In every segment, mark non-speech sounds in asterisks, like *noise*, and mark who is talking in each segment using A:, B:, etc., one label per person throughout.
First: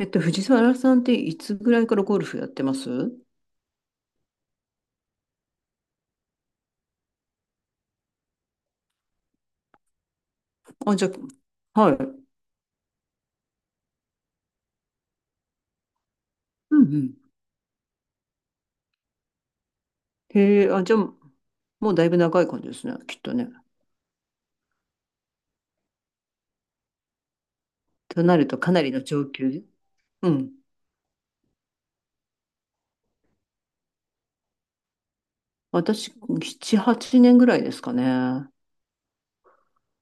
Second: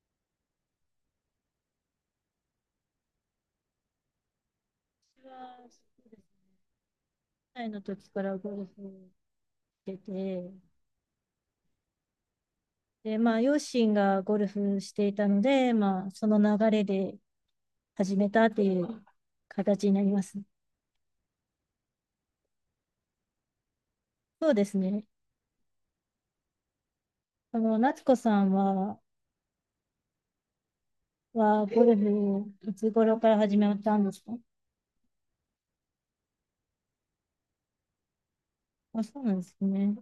A: 藤沢さんっていつぐらいからゴルフやってます？
B: は歳の時からゴルフしてて、
A: あ、じゃあ、はい。う
B: で、まあ、両親がゴルフしていたので、その流
A: んう
B: れで
A: ん。
B: 始めたっていう形になります。
A: へえ、あ、じゃあ、もうだいぶ長い感じですね、きっとね。
B: そうですね。夏子
A: とな
B: さ
A: る
B: ん
A: とかなり
B: は、
A: の上級。うん。
B: はゴルフ、いつ頃から始めたんですか？
A: 私、7、8年ぐらいですかね。
B: あ、そうなんですね。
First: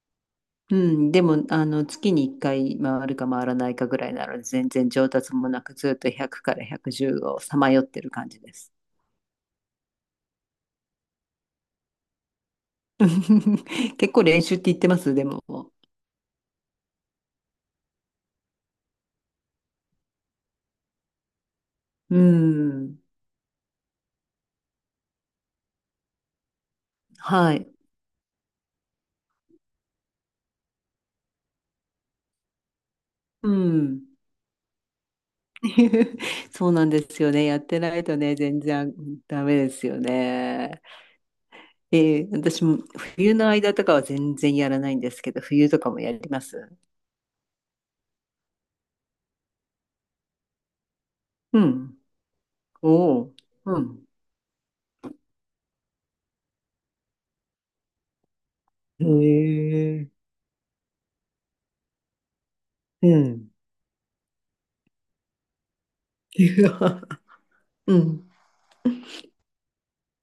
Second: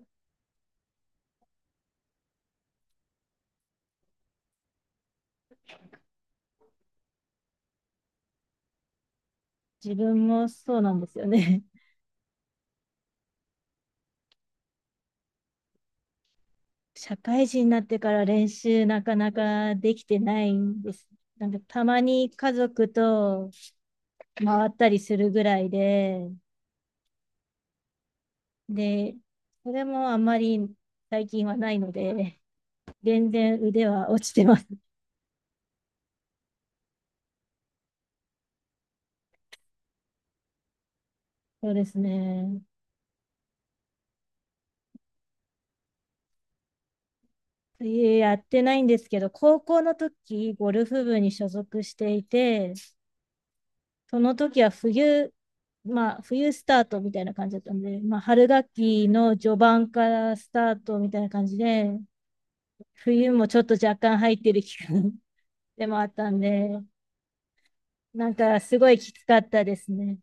A: うん。でも、あの、月に1回回るか回らないかぐらいなので、全然上達もなく、ずっと100から110をさまよってる感じです。
B: 自分もそうなんですよね。
A: *laughs* 結構練習って言ってます、でも。
B: *laughs* 社会人になってから練習なかなかできてないんです。なんかたま
A: う
B: に家族
A: ん。
B: と回ったりするぐらいで、
A: はい。
B: で、それもあんまり最近はないので、全
A: う
B: 然腕
A: ん。
B: は落ちてます。
A: *laughs* そうなんですよね。やってないとね、全然ダメですよね。
B: *laughs* そうですね。
A: 私も冬の間とかは全然やらないんですけど、冬とかもやります？
B: 水泳やってないんですけど、高校の時、ゴルフ部に所
A: う
B: 属し
A: ん。
B: ていて、
A: おお。うん。
B: その時は冬、冬スタートみたいな感じだったんで、春学
A: へ
B: 期の序盤か
A: え。
B: らスタートみたいな感じで、
A: う
B: 冬も
A: ん。
B: ちょっと若干入ってる期間 *laughs* でもあったんで、
A: *laughs* うん。
B: なんかすごいきつかったですね。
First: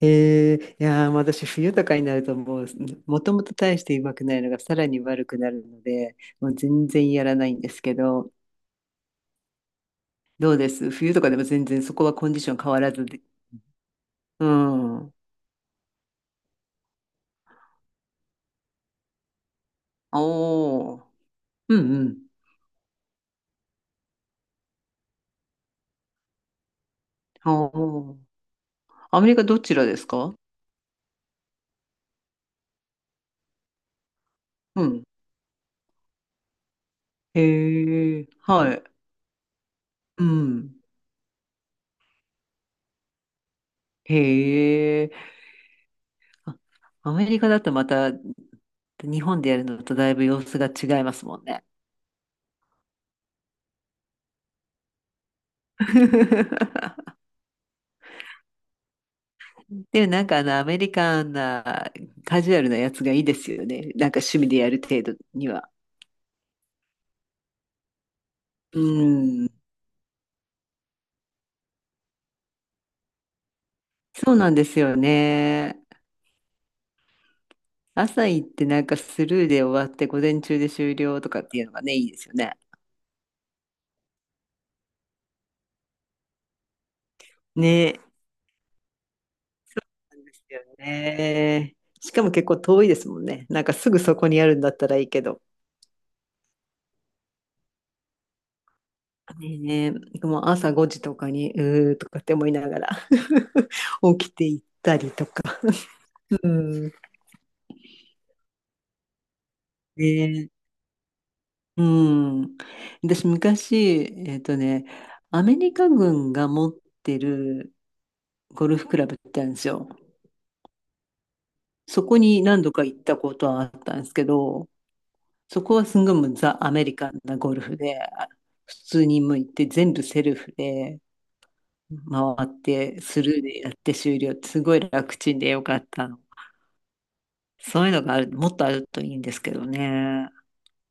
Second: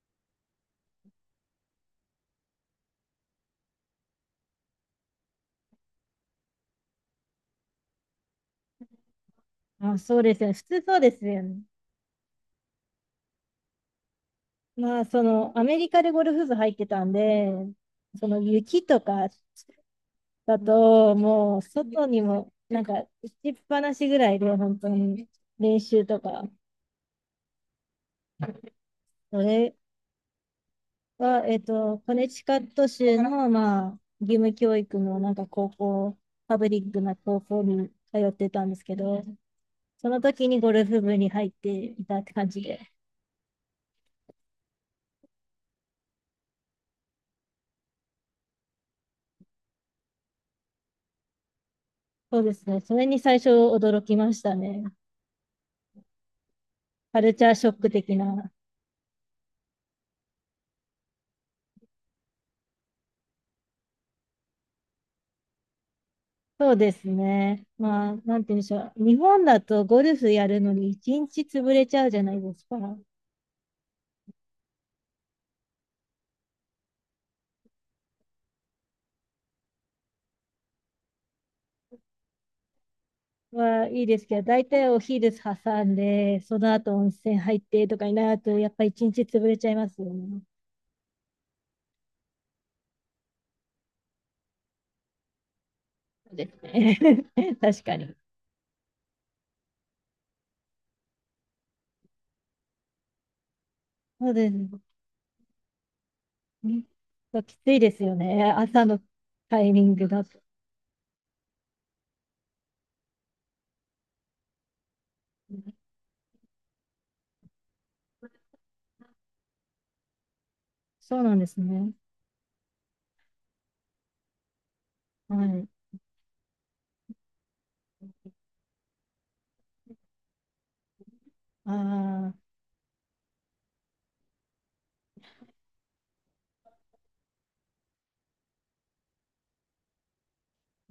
A: いやー、もう私、冬とかになると、もう、もともと大してうまくないのが、さらに悪くなるので、もう全然やらないんですけど、
B: あ、そうですよ
A: ど
B: ね。
A: う
B: 普
A: で
B: 通
A: す？
B: そうで
A: 冬と
B: す
A: かで
B: よ
A: も
B: ね。
A: 全然そこはコンディション変わらずで。うん。
B: アメリカでゴルフ部入ってたんで、その雪とかだ
A: おお。
B: と、もう、
A: うんう
B: 外に
A: ん。
B: も、打ちっぱなしぐらいで、本当に、練習とか、
A: ああ。アメリ
B: そ
A: カどち
B: れ
A: らですか？
B: は、コネチカット州の、義務教
A: う
B: 育
A: ん。
B: の、高校、パブリックな高校に通
A: へえ、
B: ってたん
A: は
B: です
A: い。
B: けど、その
A: う
B: 時にゴ
A: ん。
B: ルフ部に入っていたって感じで、
A: へえ。あ、アメリカだとまた日本でやるのとだいぶ様子が違いますもんね。
B: そうですね、それに最初驚きましたね。カ
A: *laughs*
B: ルチャーショック的な。
A: でもなんかあのアメリカンなカジュアルなやつがいいですよね。なんか趣味でやる程度には。
B: そうですね。なんて言うんでし
A: う
B: ょう。日本
A: ん。
B: だとゴルフやるのに一日潰れちゃうじゃないですか。
A: そうなんですよね。朝行ってなんかスルーで終わって午前中で終了とかっていうのがね、いいですよね。
B: はいいですけど、大体お昼挟んで、その後温泉入ってと
A: ね
B: かになると、やっぱ一日潰れちゃいますよ
A: なんで
B: ね。
A: すよね。しかも結構遠いですもんね。なんかすぐそこにあるんだったらいいけど。
B: そうですね。*laughs* 確かに。
A: ねえ、もう朝5時とかに、うーとかって思いながら *laughs* 起
B: そ
A: き
B: う
A: て
B: です
A: いっ
B: ね。
A: たりとか。うん。
B: そうきついですよね。朝のタイミン
A: ね
B: グだと。
A: え、うん。私昔、ね、アメリカ軍が持ってるゴルフクラブってあるんですよ。
B: そうなんですね。
A: そこに何度か行ったことはあったんですけど、
B: は
A: そ
B: い。
A: こはすんごいもうザ・アメリカンなゴルフで、普通に向いて全部セルフで
B: あ
A: 回
B: あ、
A: ってスルーでやって終了ってすごい楽ちんでよかったの。そういうのがもっとあるといいんですけどね。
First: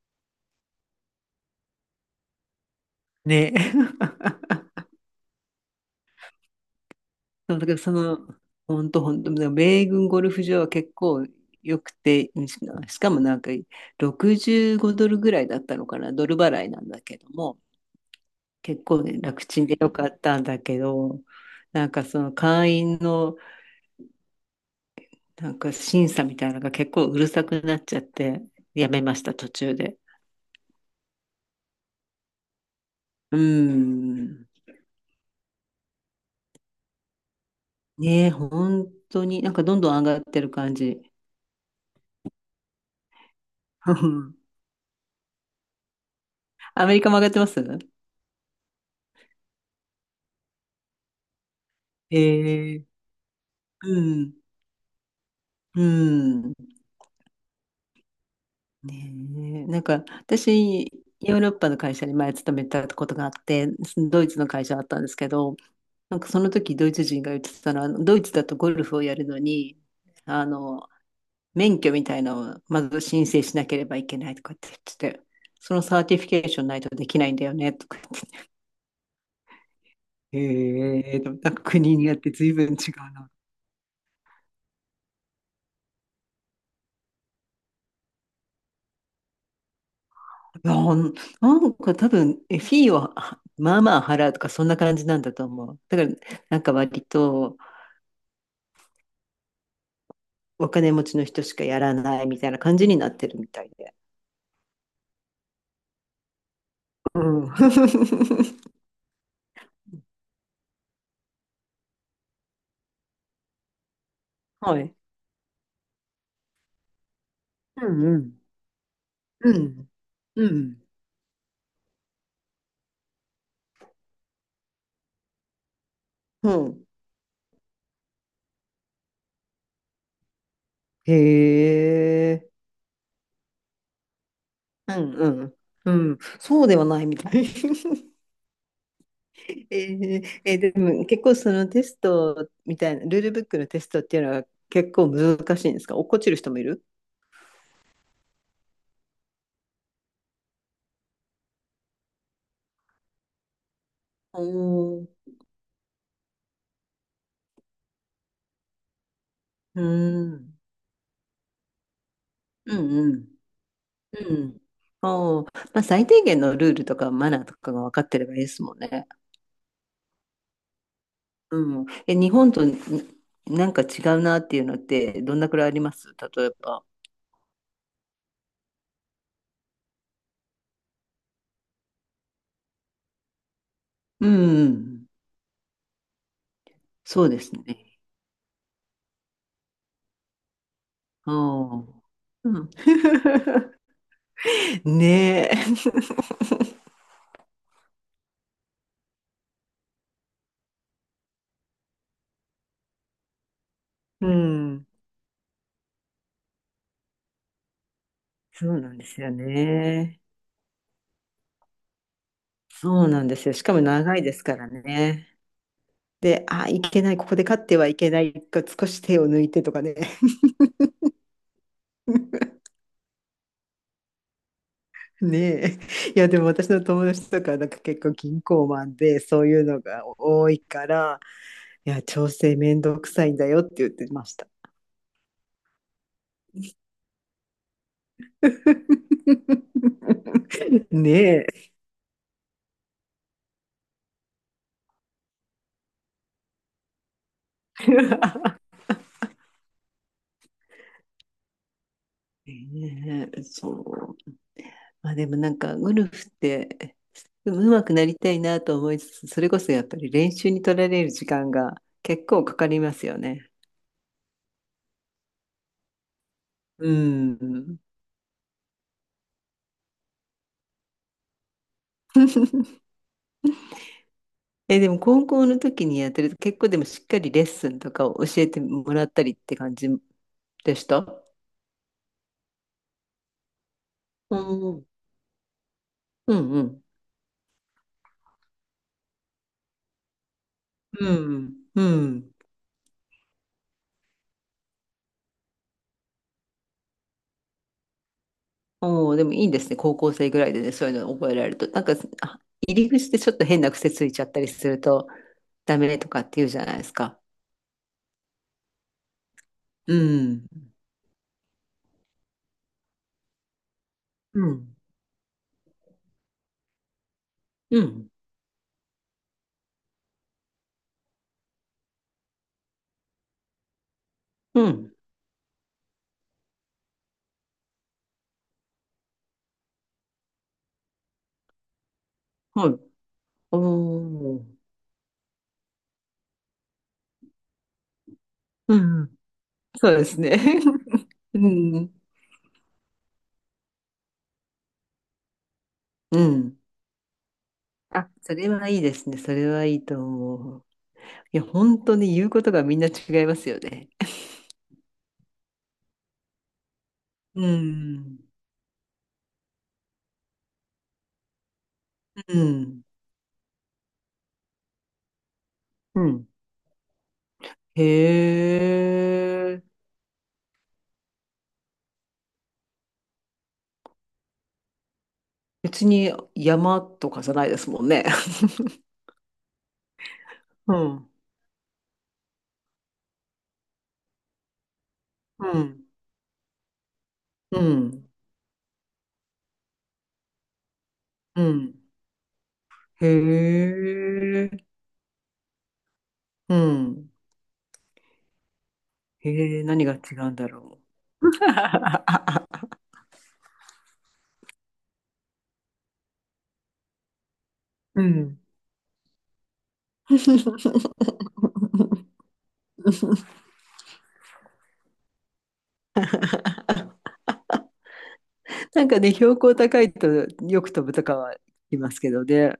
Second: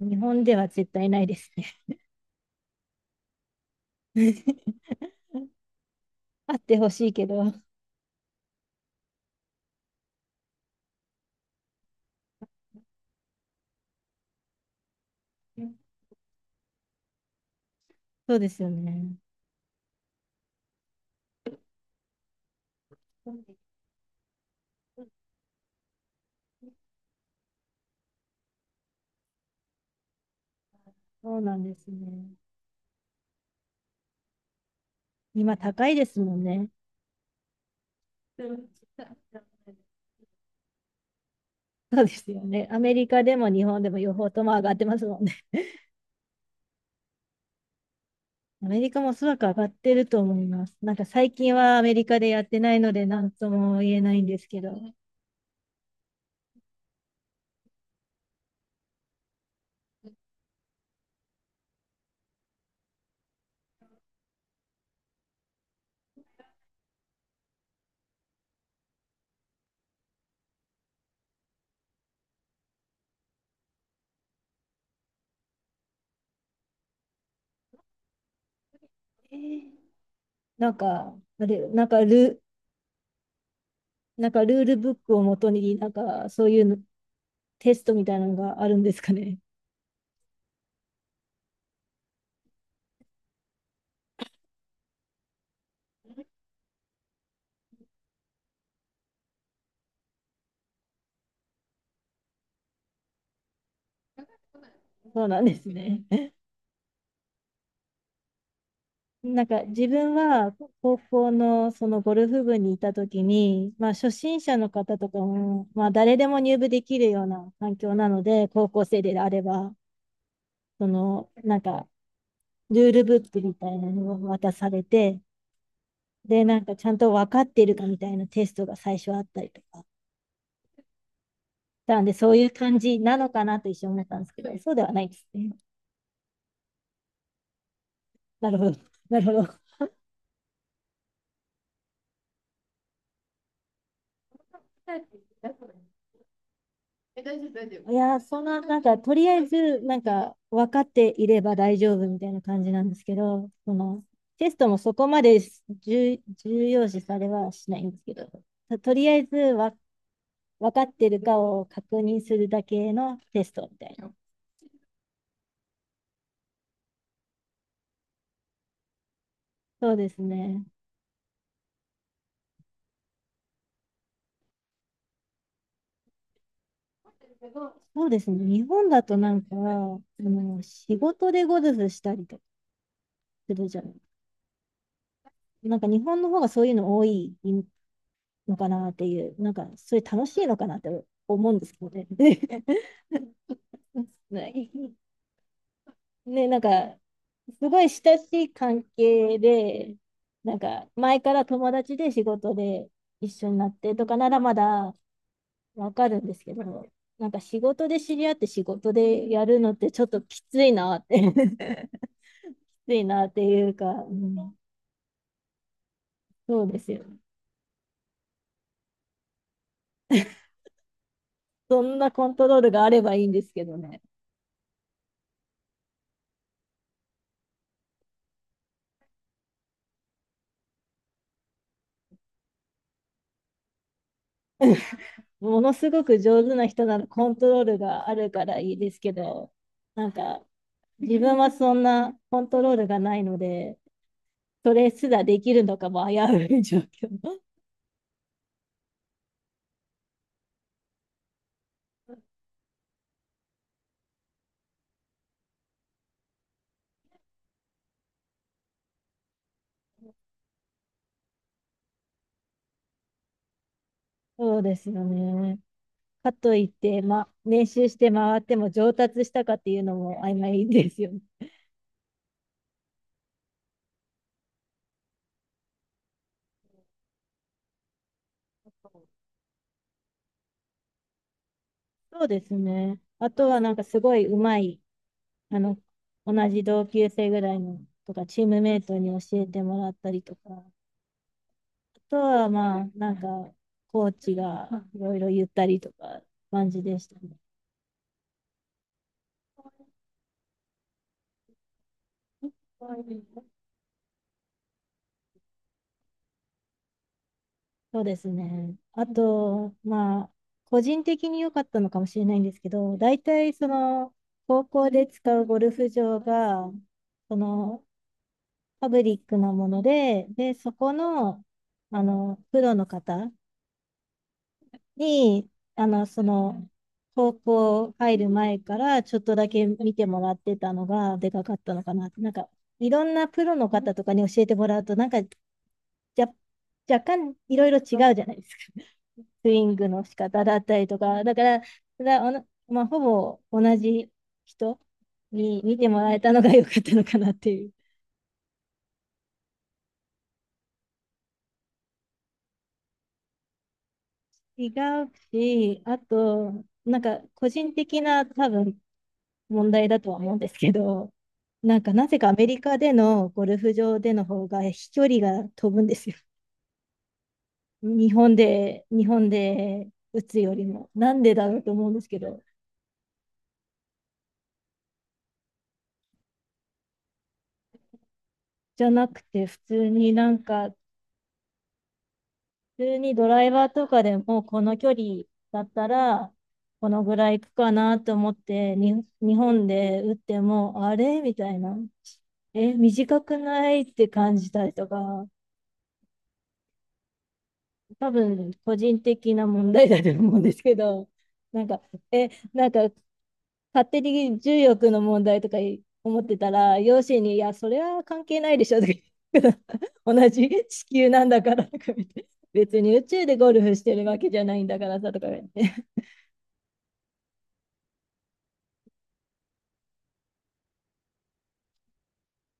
B: 日本では絶対ないですね。
A: ね。*laughs*
B: *laughs* あってほしいけど。
A: そうだからその、本当本当米軍ゴルフ場は結構良くて、しかもなんか65ドルぐらいだったのかな、ドル払いなんだけども、
B: そうですよ
A: 結構
B: ね。
A: ね、楽ちんでよかったんだけど、なんかその会員のなんか審査みたいなのが結構うるさくなっちゃって、やめました、途中で。
B: そうなんですね。
A: うん。
B: 今高いですもんね。
A: ねえ、本
B: *laughs*
A: 当に、なんかどんどん上がってる感じ。
B: そうですよね。アメリカでも日本
A: *laughs*
B: で
A: う
B: も両方
A: ん、
B: とも上がってますもんね。
A: アメリカも上がってます？
B: アメリカもおそらく上がってると思います。なんか最近はアメリカでやって
A: え
B: ない
A: え、
B: ので何とも言え
A: う
B: ないん
A: ん。
B: ですけど、
A: うん。ねえ、なんか私、ヨーロッパの会社に前勤めたことがあって、ドイツの会社だったんですけど、なんかその時ドイツ人が言ってたのは、ドイツだとゴルフをやるのに、あの、免許みたいなのをまず申請しなければいけないとかって言ってて、そのサーティフィケーションないとできないんだよねとか言って、
B: なんか、
A: へえ、なん
B: あ
A: か
B: れ、
A: 国によって随分違うな。
B: なんかルールブックをもとに、なんかそういうのテストみたいなのがあるんですかね？
A: なんなんか多分、フィーをまあまあ払うとかそんな感じなんだと思う。だからなんか割とお金持ちの人しかやらないみたいな感じになってるみたいで。
B: そうなんですね。
A: うん。*laughs*
B: なんか自分は高校のそのゴルフ部にいた時に、初心者の
A: はい。
B: 方とかも、誰でも入部できるような環
A: う
B: 境
A: ん
B: な
A: う
B: の
A: ん。
B: で、高校生であれ
A: う
B: ば、
A: んうん。
B: そのルールブックみたいなのを渡されて、で、
A: う
B: なんかち
A: ん。
B: ゃんと分かっているかみたいなテストが最初あったりとか。
A: へ
B: なんでそうい
A: え。
B: う感じなのかなと一瞬思ったんですけど、そうでは
A: う
B: ないで
A: ん
B: す
A: うん。
B: ね。
A: うん、そうではないみたい。*laughs*
B: なるほど。*laughs* なるほど。
A: えでも結構そのテストみたいな、ルールブックのテストっていうのは結構難しいんですか？落っこちる人もいる？
B: いやー、そんな、とりあえず、分かっていれば大丈夫みたいな感じなんですけど、その、
A: お
B: テストもそこま
A: ー、
B: で重要視されはしないんですけど、とりあえずわ、
A: うん、うん
B: 分かってるかを確認するだ
A: う
B: けの
A: ん、
B: テストみたいな。
A: うん。おー、まあ、最低限のルールとかマナーとかが分かってればいいですもんね。
B: そうですね。
A: うん。え、日本となんか違うなっていうのってどんなくらいあります？例えば。
B: そうですね。日本だとなんか、仕事でゴルフしたりとかするじゃない。
A: うんうん、
B: なんか、日本の方がそういうの多
A: そう
B: い
A: ですね。
B: のかなっていう、なんか、それ楽しいのかなって思うん
A: お
B: ですけど
A: ー、
B: ね。
A: うん。
B: *laughs*
A: *laughs*
B: ない
A: ねえ。*laughs*
B: ね、すごい親しい関係で、前から友達で仕事で一緒になってとか
A: う
B: ならま
A: ん。
B: だわかるんですけど、なんか仕事で知り合って仕
A: そうな
B: 事
A: んです
B: で
A: よ
B: やるのってちょっ
A: ね。
B: ときついなって *laughs* きつい
A: そうな
B: な
A: ん
B: っ
A: で
B: て
A: すよ。し
B: い
A: か
B: う
A: も
B: か、う
A: 長いです
B: ん、
A: からね。で、
B: そう
A: あ、
B: で
A: い
B: す
A: け
B: よ。
A: ない、ここで勝ってはいけないか、少し手を抜いてとかね。
B: そんなコント
A: *laughs*
B: ロールがあればいいんですけどね。
A: ねえ。いや、でも私の友達とか、なんか結構銀行マンで、そういうのが多いから、いや、調整めんどくさいんだよって言ってました。
B: ものすごく上手な人ならコントロールがあるからいいですけど、なんか、
A: *laughs*
B: 自
A: ね
B: 分
A: え。
B: はそんなコントロールがないので、それすらできるのかも危うい状況。
A: *laughs* ねえ、そう。まあでもなんか、ゴルフって、でも上手くなりたいなと思いつつ、それこそやっぱり練習に取られる時間が結構かかりますよね。
B: *laughs* そうですよね。かといっ
A: う
B: て、練
A: ん。
B: 習して回っても上達したかっていうのも曖昧ですよね。
A: *laughs* え、でも高校の時にやってると結構でもしっかりレッスンとかを教えてもらった
B: *laughs*
A: りって感じでした？
B: そうですね。あとはなんかすごい上手い、
A: ー
B: あの、
A: う
B: 同
A: んう
B: じ
A: ん。
B: 同級生ぐらいのとか、チームメイトに教えてもらったりとか、あ
A: うん。う
B: と
A: ん。
B: はコーチがいろいろ言ったりとか、感じでしたね。
A: おおー、でもいいですね。高校生ぐらいでね、そういうのを覚えられると。なんか、あ、入り口でちょっと変な癖ついちゃったりするとダメとかって言うじゃないですか。
B: そうですね。あと、
A: う
B: まあ、
A: ん。
B: 個人的に良かったのかもしれないんですけど、大体その、
A: う
B: 高
A: ん。
B: 校で使うゴルフ場が、そ
A: う
B: の、
A: ん。
B: パブリックなもので、で、そこの、プロの方
A: うん。
B: に、あの、その、高校入る前からちょっとだけ見てもらってたのがでかかったのかな。なんか、
A: はい。
B: いろんなプロの方とかに
A: お
B: 教えて
A: ー。
B: もらうと、なんか、ゃ、若干いろいろ違うじゃないですか。
A: うんうん。
B: スイング
A: そう
B: の
A: で
B: 仕
A: すね。
B: 方だったりと
A: *laughs*
B: か、だ
A: う
B: から、
A: ん。
B: だおなまあ、ほぼ同じ人に見てもら
A: う
B: えたのが
A: ん。
B: 良かったのかなっていう。
A: あ、それはいいですね。それはいいと思う。いや、本当に言うことがみんな違いますよね。
B: *laughs* 違うし、あと、なんか
A: う
B: 個人的
A: ん。
B: な多分問題だとは思うんですけど、なんかなぜかア
A: う
B: メリカ
A: ん。
B: でのゴルフ場での方が飛距離が飛ぶんで
A: う
B: すよ。
A: ん。へ
B: 日本
A: え。
B: で打つよりも。なんでだろうと思うんですけど。
A: 別に山とかじゃないですもんね。
B: じゃなくて、
A: *laughs* うん。
B: 普通にドライバーとかでもこの距離
A: う
B: だっ
A: ん。
B: たらこのぐらいいく
A: う
B: かな
A: ん。
B: と思ってに日本で打ってもあれみ
A: う
B: たい
A: ん。
B: な。え、
A: へ
B: 短くないって感じた
A: え。
B: りとか、
A: うん。
B: 多分個人的な
A: へえ、
B: 問
A: 何
B: 題
A: が
B: だと
A: 違う
B: 思
A: ん
B: うん
A: だ
B: ですけ
A: ろ
B: ど、
A: う。
B: なんか、え、な
A: *laughs*
B: んか勝手に重力の問題とかい思ってたら、両親に、いや、それ
A: う
B: は関
A: ん。
B: 係ないでしょとか言って *laughs* 同じ地
A: *laughs*
B: 球なんだからとか言って、別に宇宙でゴ
A: *laughs*
B: ルフしてるわけじゃないんだからさとか言って。
A: なんかね、標高高いとよく飛ぶとかはいますけどね。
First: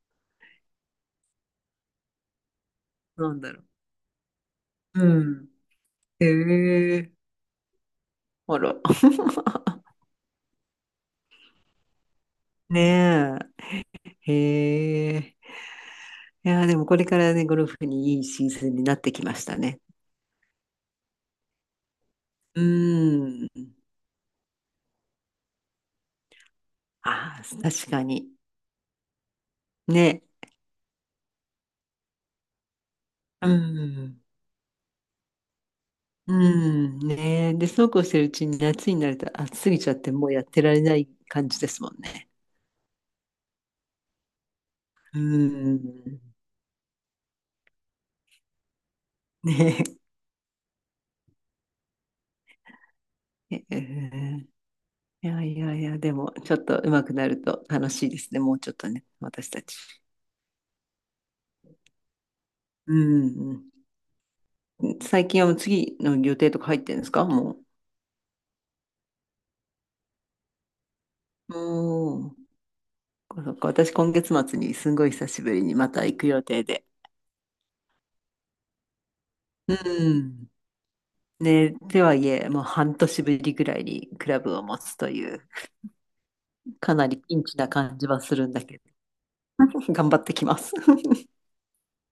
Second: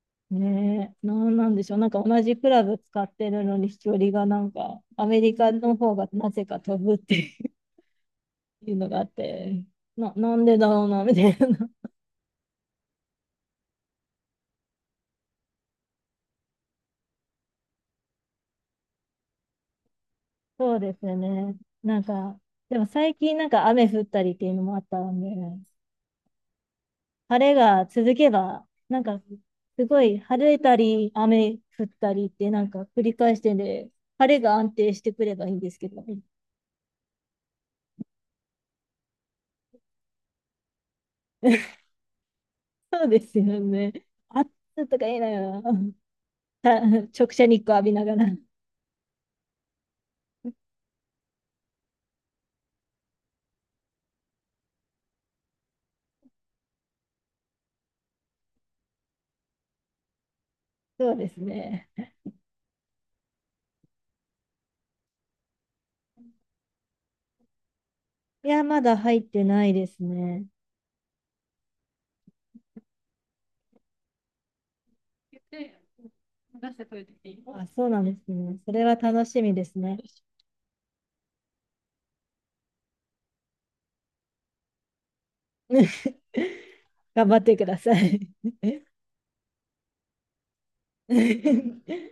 B: *laughs* ねえ、なんなんでしょう。なんか同じクラブ使って
A: なん
B: る
A: だ
B: の
A: ろ
B: に飛距離がなんか、
A: う。
B: アメ
A: う
B: リ
A: ん。
B: カの方が
A: へ
B: なぜか飛ぶっ
A: え。
B: て
A: あ
B: い
A: ら。
B: うのがあって、
A: *laughs*
B: なんでだろうな、みたいな。
A: ねえ。へえ。いやー、でもこれからね、ゴルフにいいシーズンになってきましたね。
B: *laughs* そうですよね。なんか、
A: う
B: でも最近な
A: ん。
B: んか雨降ったりっていうのもあったんで、晴
A: あ
B: れ
A: あ、
B: が
A: 確か
B: 続け
A: に。
B: ば、なんか、すごい
A: ね。
B: 晴れたり、雨降ったりって、なんか繰り返し
A: う
B: てんで、
A: ん。
B: 晴れが安定してくればいいんですけど。
A: うん。ねえ。で、そうこうしてるうちに夏になると暑すぎちゃってもうやってられない感じです
B: *laughs*
A: もんね。
B: そうですよね。暑とかい
A: う
B: いなよ。
A: ん。
B: *laughs* た直射日光浴びながら。
A: ねえ。へえー、いやいやいや、でも、ちょっと上手くなると楽しいですね。もうちょっとね、私たち。
B: そうですね。
A: うんうん。最近はもう次の予定とか入ってるんですか？も
B: いや、まだ入ってないですね。
A: う。おー、そっか、私、今月末にすんごい久しぶりにまた行く予定で。
B: あ、そうなんですね。それは楽しみで
A: う
B: すね。
A: ん。ね、とはいえ、もう半年ぶりぐらいにクラブを持つという、
B: *laughs*
A: かなり
B: 頑張
A: ピ
B: っ
A: ン
B: て
A: チ
B: く
A: な
B: ださ
A: 感じは
B: い。
A: するんだけど、頑張ってきます。*laughs*
B: *laughs*